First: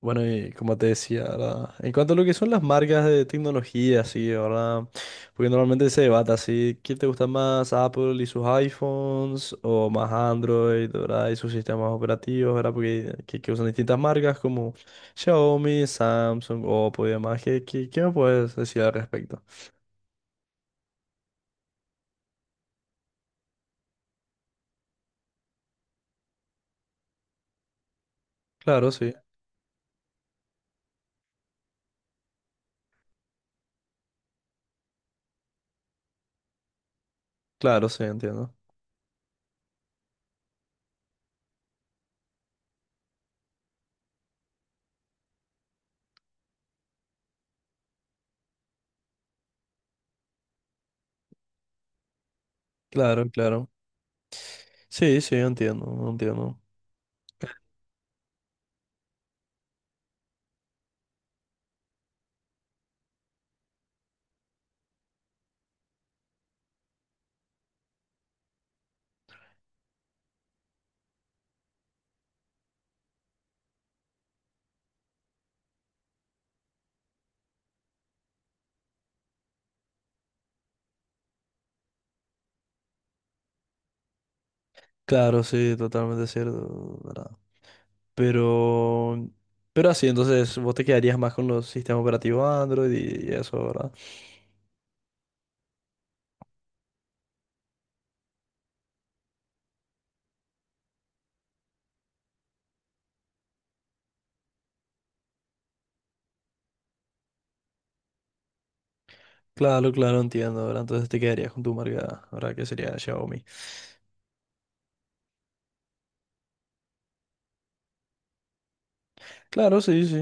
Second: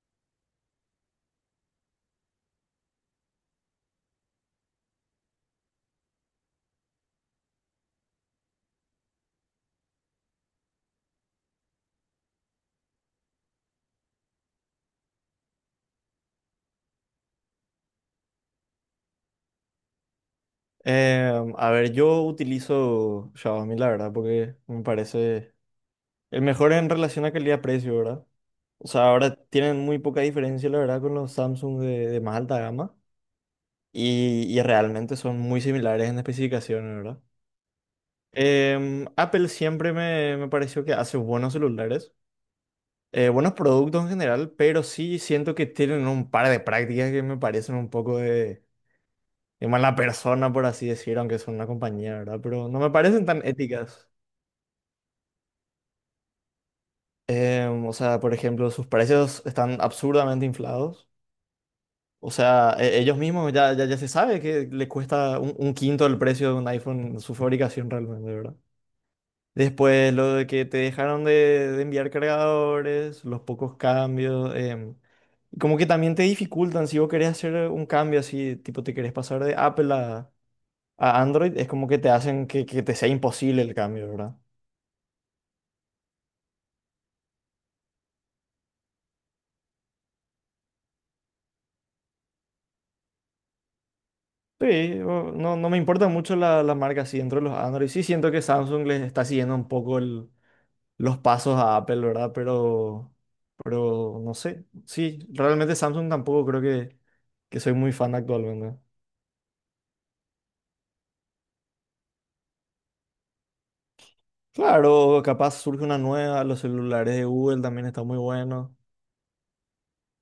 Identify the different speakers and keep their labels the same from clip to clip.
Speaker 1: Bueno, y como te decía, ¿verdad? En cuanto a lo que son las marcas de tecnología, sí, ¿verdad? Porque normalmente se debate así, ¿quién te gusta más, Apple y sus iPhones o más Android, ¿verdad? Y sus sistemas operativos, ¿verdad? Porque que usan distintas marcas como Xiaomi, Samsung, Oppo y demás. ¿Qué me puedes decir al respecto?
Speaker 2: A ver, yo utilizo Xiaomi, la verdad, porque me parece el mejor en relación a calidad-precio, ¿verdad? O
Speaker 1: Claro,
Speaker 2: sea,
Speaker 1: sí,
Speaker 2: ahora tienen muy poca diferencia, la verdad, con los Samsung de más alta gama y realmente son muy similares en especificaciones, ¿verdad?
Speaker 1: claro, sí, entiendo.
Speaker 2: Apple siempre me pareció que hace buenos celulares, buenos productos en general, pero sí siento que tienen un par de prácticas que me parecen un poco de mala persona, por así decir, aunque son una compañía, ¿verdad? Pero no me parecen
Speaker 1: Claro,
Speaker 2: tan
Speaker 1: claro.
Speaker 2: éticas.
Speaker 1: Sí, sí, entiendo, entiendo.
Speaker 2: O sea, por ejemplo, sus precios están absurdamente inflados. O sea, ellos mismos ya se sabe que le cuesta un quinto el precio de un iPhone su fabricación realmente, ¿verdad? Después, lo de que te dejaron de enviar cargadores, los pocos cambios, y como que también te dificultan si vos querés hacer un cambio así, tipo te querés pasar de Apple a Android, es como que te hacen que te sea imposible el cambio, ¿verdad?
Speaker 1: Claro, sí, totalmente cierto, ¿verdad? Pero, pero así, entonces vos te quedarías más con los sistemas operativos Android y eso, ¿verdad?
Speaker 2: Sí, o- no, no me importa mucho la marca así dentro de los Android. Sí, siento que Samsung les está siguiendo un poco el- los pasos a Apple, ¿verdad? Pero no sé. Sí, realmente Samsung tampoco creo que soy muy fan actualmente.
Speaker 1: Claro, claro, entiendo, ¿verdad? Entonces te quedarías con tu marca, ¿verdad? Que sería Xiaomi.
Speaker 2: Claro, capaz surge una nueva, los celulares de Google también están muy buenos.
Speaker 1: Claro, sí, sí.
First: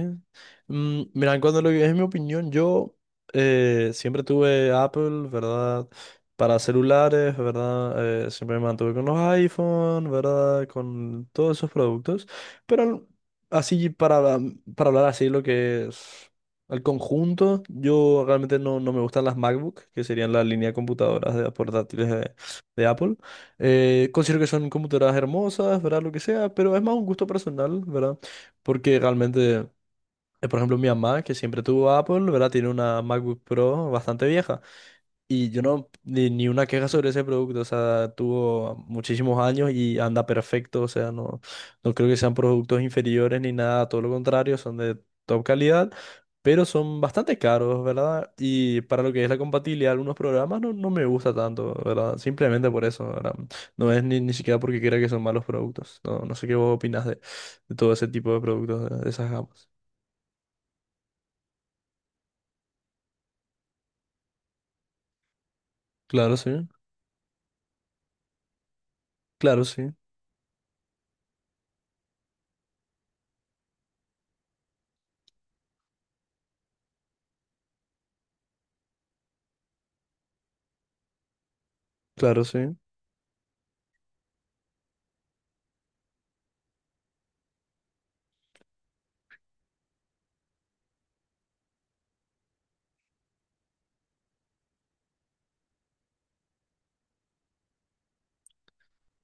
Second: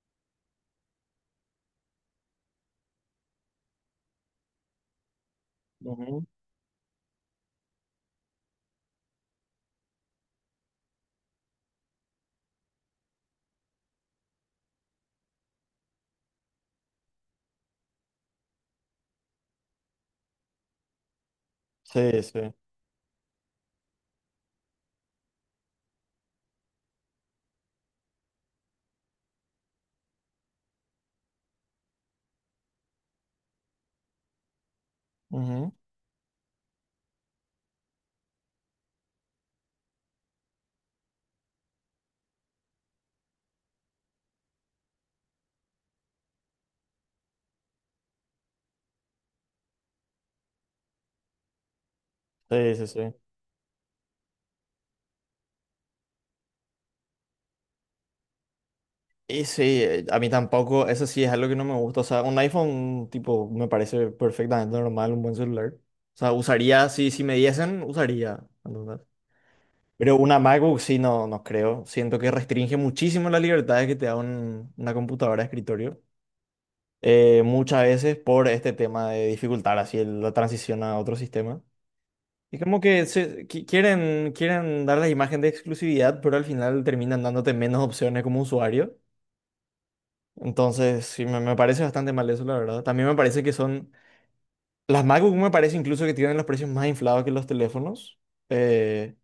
Speaker 1: Mm, mira, en cuanto a lo que es mi opinión, yo siempre tuve Apple, ¿verdad?
Speaker 2: Ujú.
Speaker 1: Para celulares, ¿verdad? Siempre me mantuve con los iPhone, ¿verdad? Con todos esos productos. Pero así, para hablar así, lo que es el conjunto, yo realmente no, no me gustan las MacBook, que serían la línea de computadoras de portátiles
Speaker 2: Sí, sí.
Speaker 1: de Apple. Considero que son computadoras hermosas, ¿verdad? Lo que sea, pero es más un gusto personal, ¿verdad? Porque realmente, por ejemplo, mi mamá, que siempre tuvo Apple, ¿verdad? Tiene una MacBook Pro bastante vieja. Y yo
Speaker 2: Ujú.
Speaker 1: no, ni, ni una queja sobre ese producto, o sea, tuvo muchísimos años y anda perfecto, o sea, no, no creo que sean productos inferiores ni nada, todo lo contrario, son de top calidad, pero son bastante caros, ¿verdad? Y para lo que es la compatibilidad de algunos programas no, no me gusta tanto, ¿verdad? Simplemente
Speaker 2: Sí,
Speaker 1: por
Speaker 2: sí,
Speaker 1: eso,
Speaker 2: sí.
Speaker 1: ¿verdad? No es ni, ni siquiera porque crea que son malos productos, no, no sé qué vos opinás de todo ese tipo de productos, de esas
Speaker 2: Y
Speaker 1: gamas.
Speaker 2: sí, a mí tampoco, eso sí es algo que no me gusta. O sea, un iPhone, tipo, me parece perfectamente normal, un buen celular. O sea,
Speaker 1: Claro, sí,
Speaker 2: usaría, si, si me diesen, usaría. ¿Entendés?
Speaker 1: claro, sí,
Speaker 2: Pero una MacBook sí, no, no creo. Siento que restringe muchísimo las libertades que te da un- una computadora de escritorio. Muchas veces por este tema de dificultar así el- la transición a otro sistema.
Speaker 1: claro, sí,
Speaker 2: Y como que se- qui- quieren dar la imagen de exclusividad, pero al final terminan dándote menos opciones como usuario. Entonces, sí, me parece bastante mal eso, la verdad. También me parece que son... Las MacBook me parece incluso que tienen los precios más inflados que los teléfonos. Eh,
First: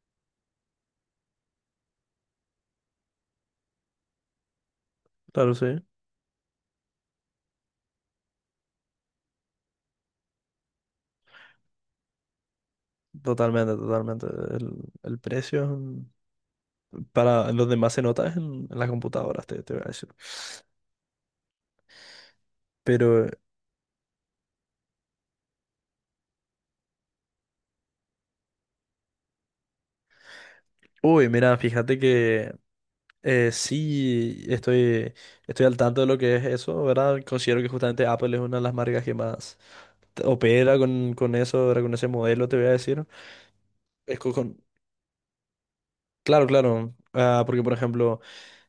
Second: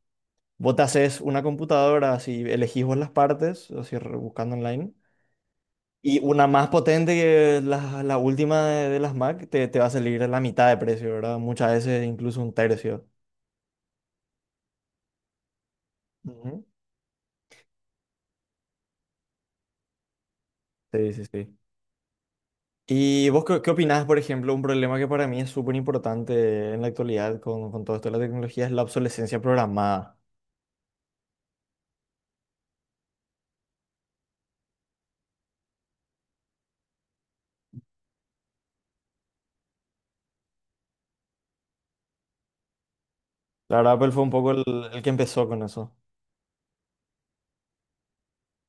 Speaker 2: Vos te haces una computadora, así elegís vos las partes, así re- buscando online.
Speaker 1: claro, sí.
Speaker 2: Y una más potente que la última de las Mac te va a salir a la mitad de precio, ¿verdad? Muchas veces incluso un tercio.
Speaker 1: Totalmente, totalmente. El precio es un-
Speaker 2: Ujú.
Speaker 1: para los demás se nota es en las computadoras, te voy a decir.
Speaker 2: Sí, sí, sí.
Speaker 1: Pero,
Speaker 2: ¿Y vos qué opinás, por ejemplo, un problema que para mí es súper importante en la actualidad con todo esto de la tecnología es la obsolescencia programada?
Speaker 1: uy, mira, fíjate que sí estoy, estoy al tanto de lo que es eso, ¿verdad? Considero que justamente Apple es una de las marcas que más t- opera con eso, ¿verdad? Con ese modelo, te voy a decir.
Speaker 2: La verdad, Apple
Speaker 1: Es
Speaker 2: fue un
Speaker 1: co-
Speaker 2: poco
Speaker 1: con-
Speaker 2: el que empezó con eso.
Speaker 1: claro, claro. Ah, porque, por ejemplo,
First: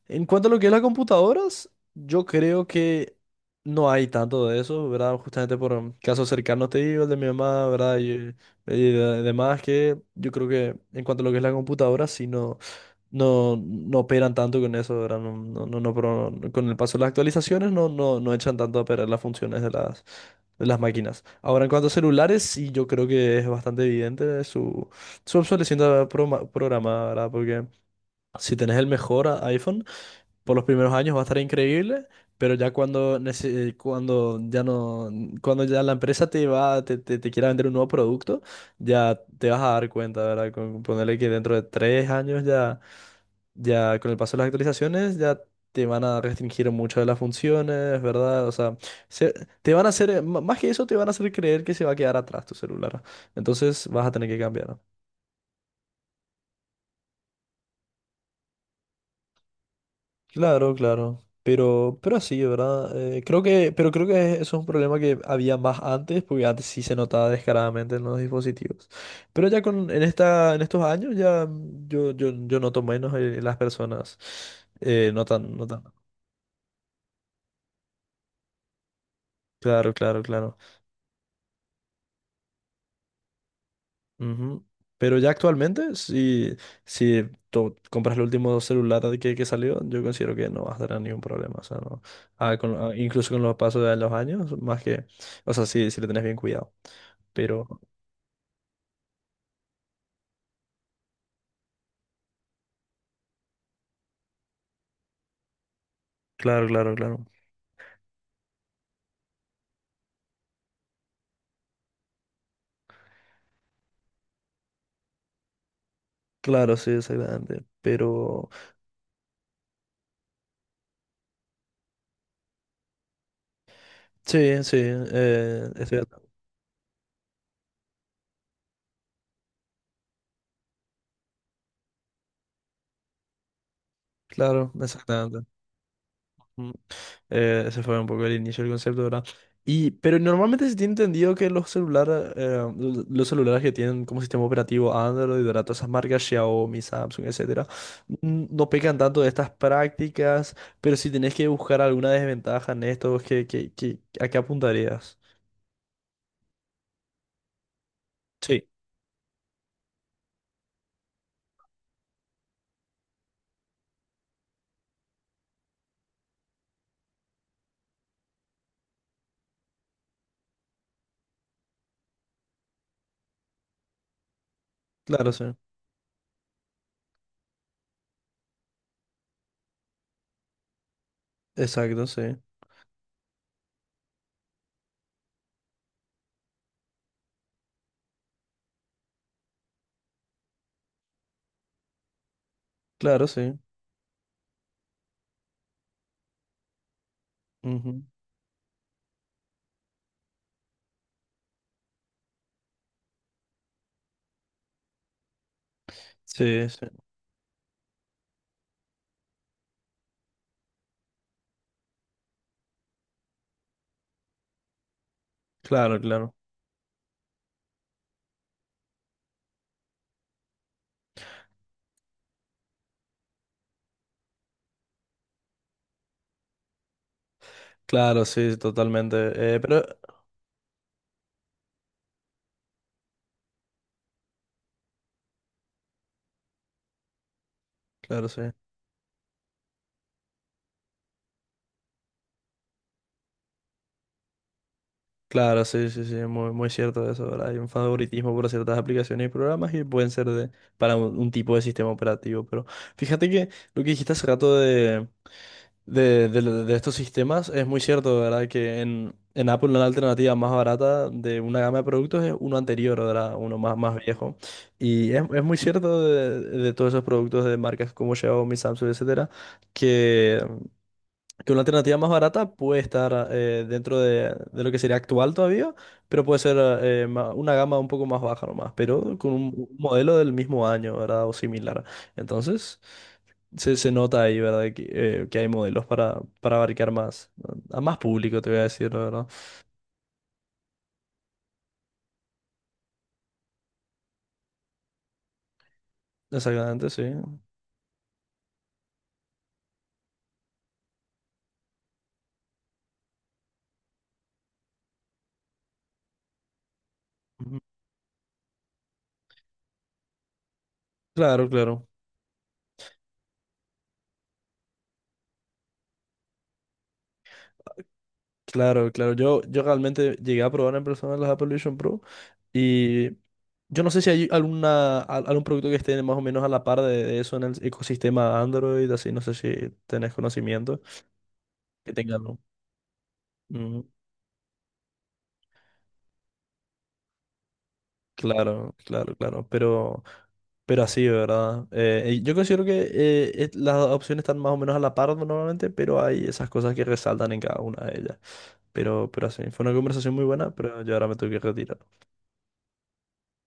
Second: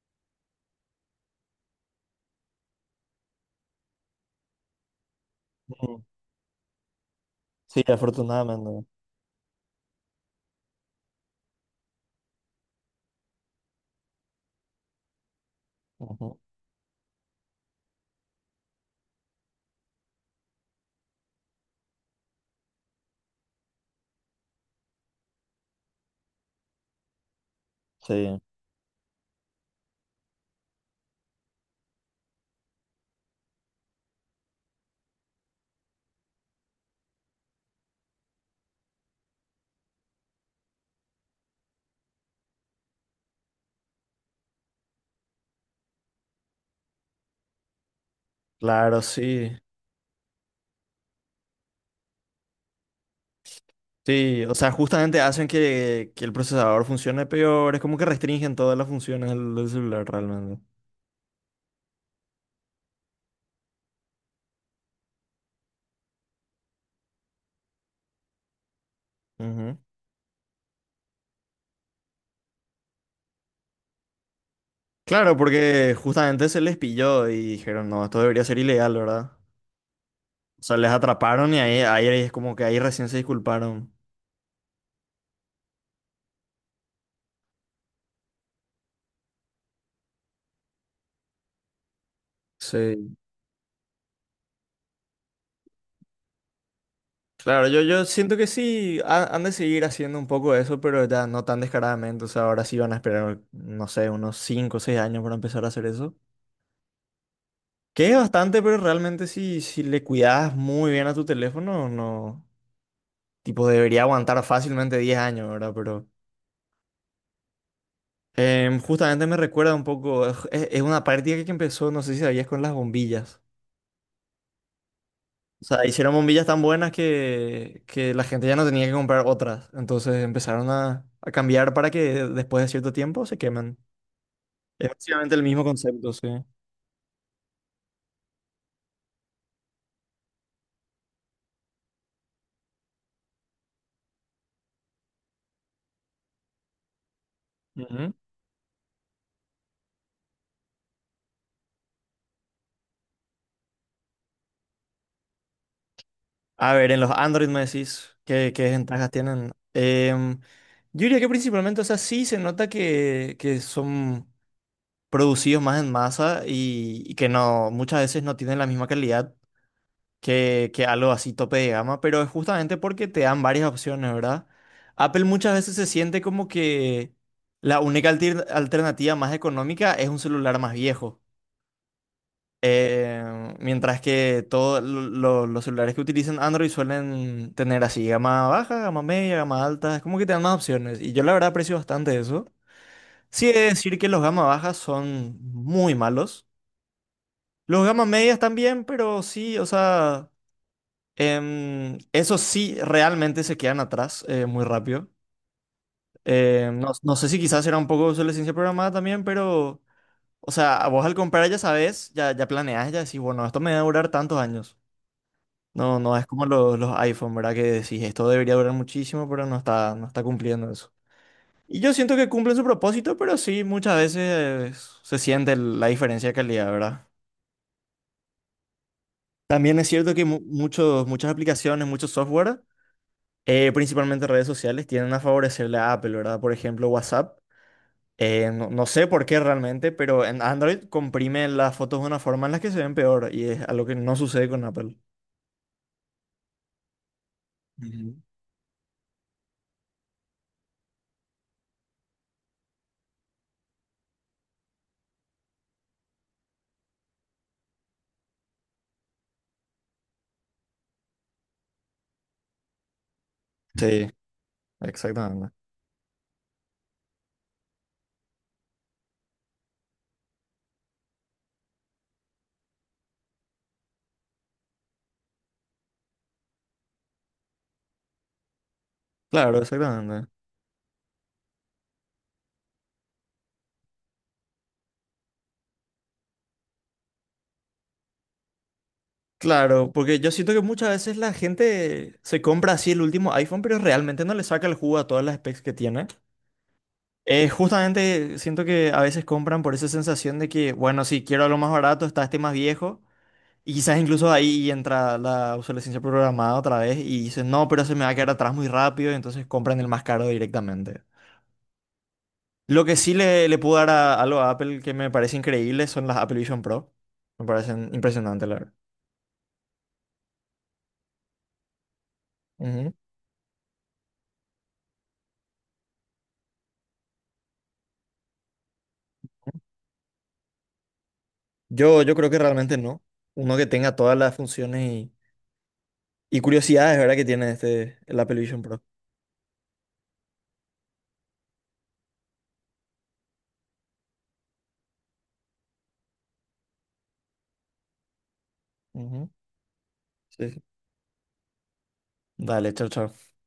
Speaker 1: en cuanto a lo que es las computadoras, yo creo que no hay tanto de eso, ¿verdad? Justamente por
Speaker 2: Ujú.
Speaker 1: casos cercanos te digo, el de mi mamá,
Speaker 2: Sí,
Speaker 1: ¿verdad?
Speaker 2: afortunadamente.
Speaker 1: Y de- demás, que yo creo que en cuanto a lo que es la computadora, sí no, no, no operan tanto con eso, ¿verdad? No, no, no, no, pro-
Speaker 2: Ujú.
Speaker 1: no- con el paso de las actualizaciones no, no, no echan tanto a perder las funciones de las máquinas. Ahora, en cuanto a celulares, sí yo creo que es bastante evidente su, su obsolescencia programa- programada, ¿verdad? Porque
Speaker 2: Sí.
Speaker 1: si tenés el mejor a- iPhone, por los primeros años va a estar increíble, pero ya cuando, nece- cuando ya no, cuando ya la empresa te va, te quiera vender un nuevo producto, ya te vas a dar cuenta, ¿verdad? Con ponerle que dentro de tres años ya, ya con el paso de las actualizaciones, ya te van a restringir mucho de las funciones, ¿verdad? O sea,
Speaker 2: Claro,
Speaker 1: se-
Speaker 2: sí.
Speaker 1: te van a hacer, m- más que eso, te van a hacer creer que se va a quedar atrás tu celular. Entonces vas a tener que
Speaker 2: Sí, o sea,
Speaker 1: cambiar.
Speaker 2: justamente hacen que el procesador funcione peor, es como que restringen todas las funciones del, del celular realmente.
Speaker 1: Claro, claro. Pero así ¿verdad? Creo que, pero creo que eso es un problema que había más antes, porque antes sí se notaba descaradamente en los dispositivos. Pero ya
Speaker 2: Ujú.
Speaker 1: con, en esta, en estos años ya yo, yo, yo noto menos en las personas.
Speaker 2: Claro,
Speaker 1: Notan, notan.
Speaker 2: porque justamente se les pilló y dijeron, no, esto debería ser ilegal, ¿verdad?
Speaker 1: Claro, claro, claro.
Speaker 2: O sea, les atraparon y ahí, ahí es como que ahí recién se disculparon.
Speaker 1: Ujú. Pero ya actualmente, si, si tú compras el último celular que salió, yo considero que no vas a tener ningún problema. O sea, no. Ah, con- ah,
Speaker 2: Sí.
Speaker 1: incluso con los pasos de los años, más que, o sea, si si le tenés bien cuidado.
Speaker 2: Claro,
Speaker 1: Pero,
Speaker 2: yo siento que sí ha- han de seguir haciendo un poco eso, pero ya no tan descaradamente. O sea, ahora sí van a esperar, no sé, unos 5 o 6 años para empezar a hacer eso.
Speaker 1: claro, claro, claro.
Speaker 2: Que es bastante, pero realmente si, si le cuidas muy bien a tu teléfono, no. Tipo, debería aguantar fácilmente 10 años, ¿verdad? Pero
Speaker 1: Claro, sí, exactamente. Pero,
Speaker 2: justamente me recuerda un poco, es una práctica que empezó, no sé si sabías, con las bombillas.
Speaker 1: sí, sí,
Speaker 2: O sea,
Speaker 1: estoy de
Speaker 2: hicieron
Speaker 1: acuerdo.
Speaker 2: bombillas tan buenas que la gente ya no tenía que comprar otras. Entonces empezaron a cambiar para que después de cierto tiempo se quemen.
Speaker 1: Claro,
Speaker 2: Es básicamente el
Speaker 1: exactamente.
Speaker 2: mismo concepto, sí.
Speaker 1: Mm. Ese fue un poco el inicio del concepto, ¿verdad? Y, pero normalmente se tiene entendido que los celulares que tienen como sistema operativo Android, ¿verdad? Todas esas marcas, Xiaomi, Samsung, etcétera,
Speaker 2: Ujú.
Speaker 1: n- no pecan tanto de estas prácticas, pero si tenés que buscar alguna desventaja en esto, ¿qué a qué apuntarías?
Speaker 2: A ver, en los Android me decís qué
Speaker 1: Sí,
Speaker 2: ventajas tienen. Yo diría que principalmente, o sea, sí se nota que son producidos más en masa y que no, muchas veces no tienen la misma calidad que algo así tope de gama, pero es justamente porque te dan varias opciones, ¿verdad? Apple
Speaker 1: claro,
Speaker 2: muchas
Speaker 1: sí.
Speaker 2: veces se siente como que la única altir- alternativa más económica es un celular más viejo.
Speaker 1: Exacto, sí.
Speaker 2: Mientras que todos los celulares que utilizan Android suelen tener así gama baja, gama media, gama alta, es como que te dan más opciones. Y yo la verdad aprecio bastante eso.
Speaker 1: Claro,
Speaker 2: Sí, he
Speaker 1: sí.
Speaker 2: de decir que los gama bajas son muy malos. Los
Speaker 1: Ujú.
Speaker 2: gama medias también, pero sí, o sea... Eso sí, realmente se quedan atrás muy rápido.
Speaker 1: Sí, sí,
Speaker 2: No, no sé si quizás era un poco sobre la programada también, pero, o sea, vos al comprar ya sabes, ya planeas, ya decís, bueno, esto me va a durar tantos años.
Speaker 1: claro,
Speaker 2: No, no es
Speaker 1: claro.
Speaker 2: como los iPhone, ¿verdad? Que decís, esto debería durar muchísimo, pero no está, no está cumpliendo eso. Y yo siento que cumplen su propósito, pero sí, muchas veces se siente el- la diferencia de calidad, ¿verdad?
Speaker 1: Claro, sí, totalmente.
Speaker 2: También
Speaker 1: Pero,
Speaker 2: es cierto que mu- muchos, muchas aplicaciones, muchos software principalmente redes sociales, tienden a favorecerle a Apple, ¿verdad? Por ejemplo, WhatsApp.
Speaker 1: claro, sí.
Speaker 2: No, no sé por qué realmente, pero en Android comprime las fotos de una forma en la que se ven peor y es algo que no sucede con Apple.
Speaker 1: Claro, sí, sí, sí, muy, muy cierto eso, ¿verdad? Hay un
Speaker 2: Ujú.
Speaker 1: favoritismo por ciertas aplicaciones y programas y pueden ser de, para un tipo de sistema operativo. Pero fíjate que lo que dijiste hace rato de de lo- de estos sistemas, es muy cierto, ¿verdad? Que en Apple una alternativa más barata de una gama de productos es uno anterior, ¿verdad? Uno más, más
Speaker 2: Sí,
Speaker 1: viejo. Y es
Speaker 2: exactamente.
Speaker 1: muy cierto de todos esos productos de marcas como Xiaomi, Samsung, etcétera, que que una alternativa más barata puede estar dentro de lo que sería actual todavía, pero puede ser ma- una gama un poco más baja nomás, pero con un
Speaker 2: Claro,
Speaker 1: un modelo
Speaker 2: exactamente.
Speaker 1: del mismo año, ¿verdad? O similar. Entonces, se nota ahí, ¿verdad? Que hay modelos para abarcar más, a más público, te voy a decir, la verdad.
Speaker 2: Claro, porque yo siento que muchas veces la gente se compra así el último iPhone, pero realmente no le saca el jugo a todas las specs que tiene.
Speaker 1: Exactamente, sí.
Speaker 2: Justamente siento que a veces compran por esa sensación de que, bueno, si quiero algo más barato, está este más viejo. Y quizás incluso ahí entra la obsolescencia programada otra vez y dicen,
Speaker 1: Ujú.
Speaker 2: no, pero se me va a quedar atrás muy rápido, y entonces compran el más caro directamente.
Speaker 1: Claro, claro.
Speaker 2: Lo que sí le puedo dar a, algo a Apple que me parece increíble son las Apple Vision Pro. Me parecen impresionantes, la verdad.
Speaker 1: Claro, claro. Yo realmente llegué a probar en persona las Apple Vision Pro.
Speaker 2: Ujú.
Speaker 1: Y yo no sé si hay alguna, al- algún producto que esté más o menos a la par de eso en el ecosistema Android, así, no sé si tenés conocimiento, que
Speaker 2: Yo
Speaker 1: tengan,
Speaker 2: creo
Speaker 1: ¿no?
Speaker 2: que realmente no. Uno que
Speaker 1: Mm,
Speaker 2: tenga todas las funciones y curiosidades, ¿verdad? Que tiene este, el Apple Vision
Speaker 1: claro,
Speaker 2: Pro.
Speaker 1: claro, claro, pero así, ¿verdad? Y yo considero que es- las opciones están más o menos a la par normalmente, pero hay esas cosas que resaltan en cada una de ellas. Pero
Speaker 2: Ujú.
Speaker 1: así, fue una conversación muy
Speaker 2: Sí,
Speaker 1: buena,
Speaker 2: sí.
Speaker 1: pero yo ahora me tengo que retirar.
Speaker 2: Dale, chao, chao.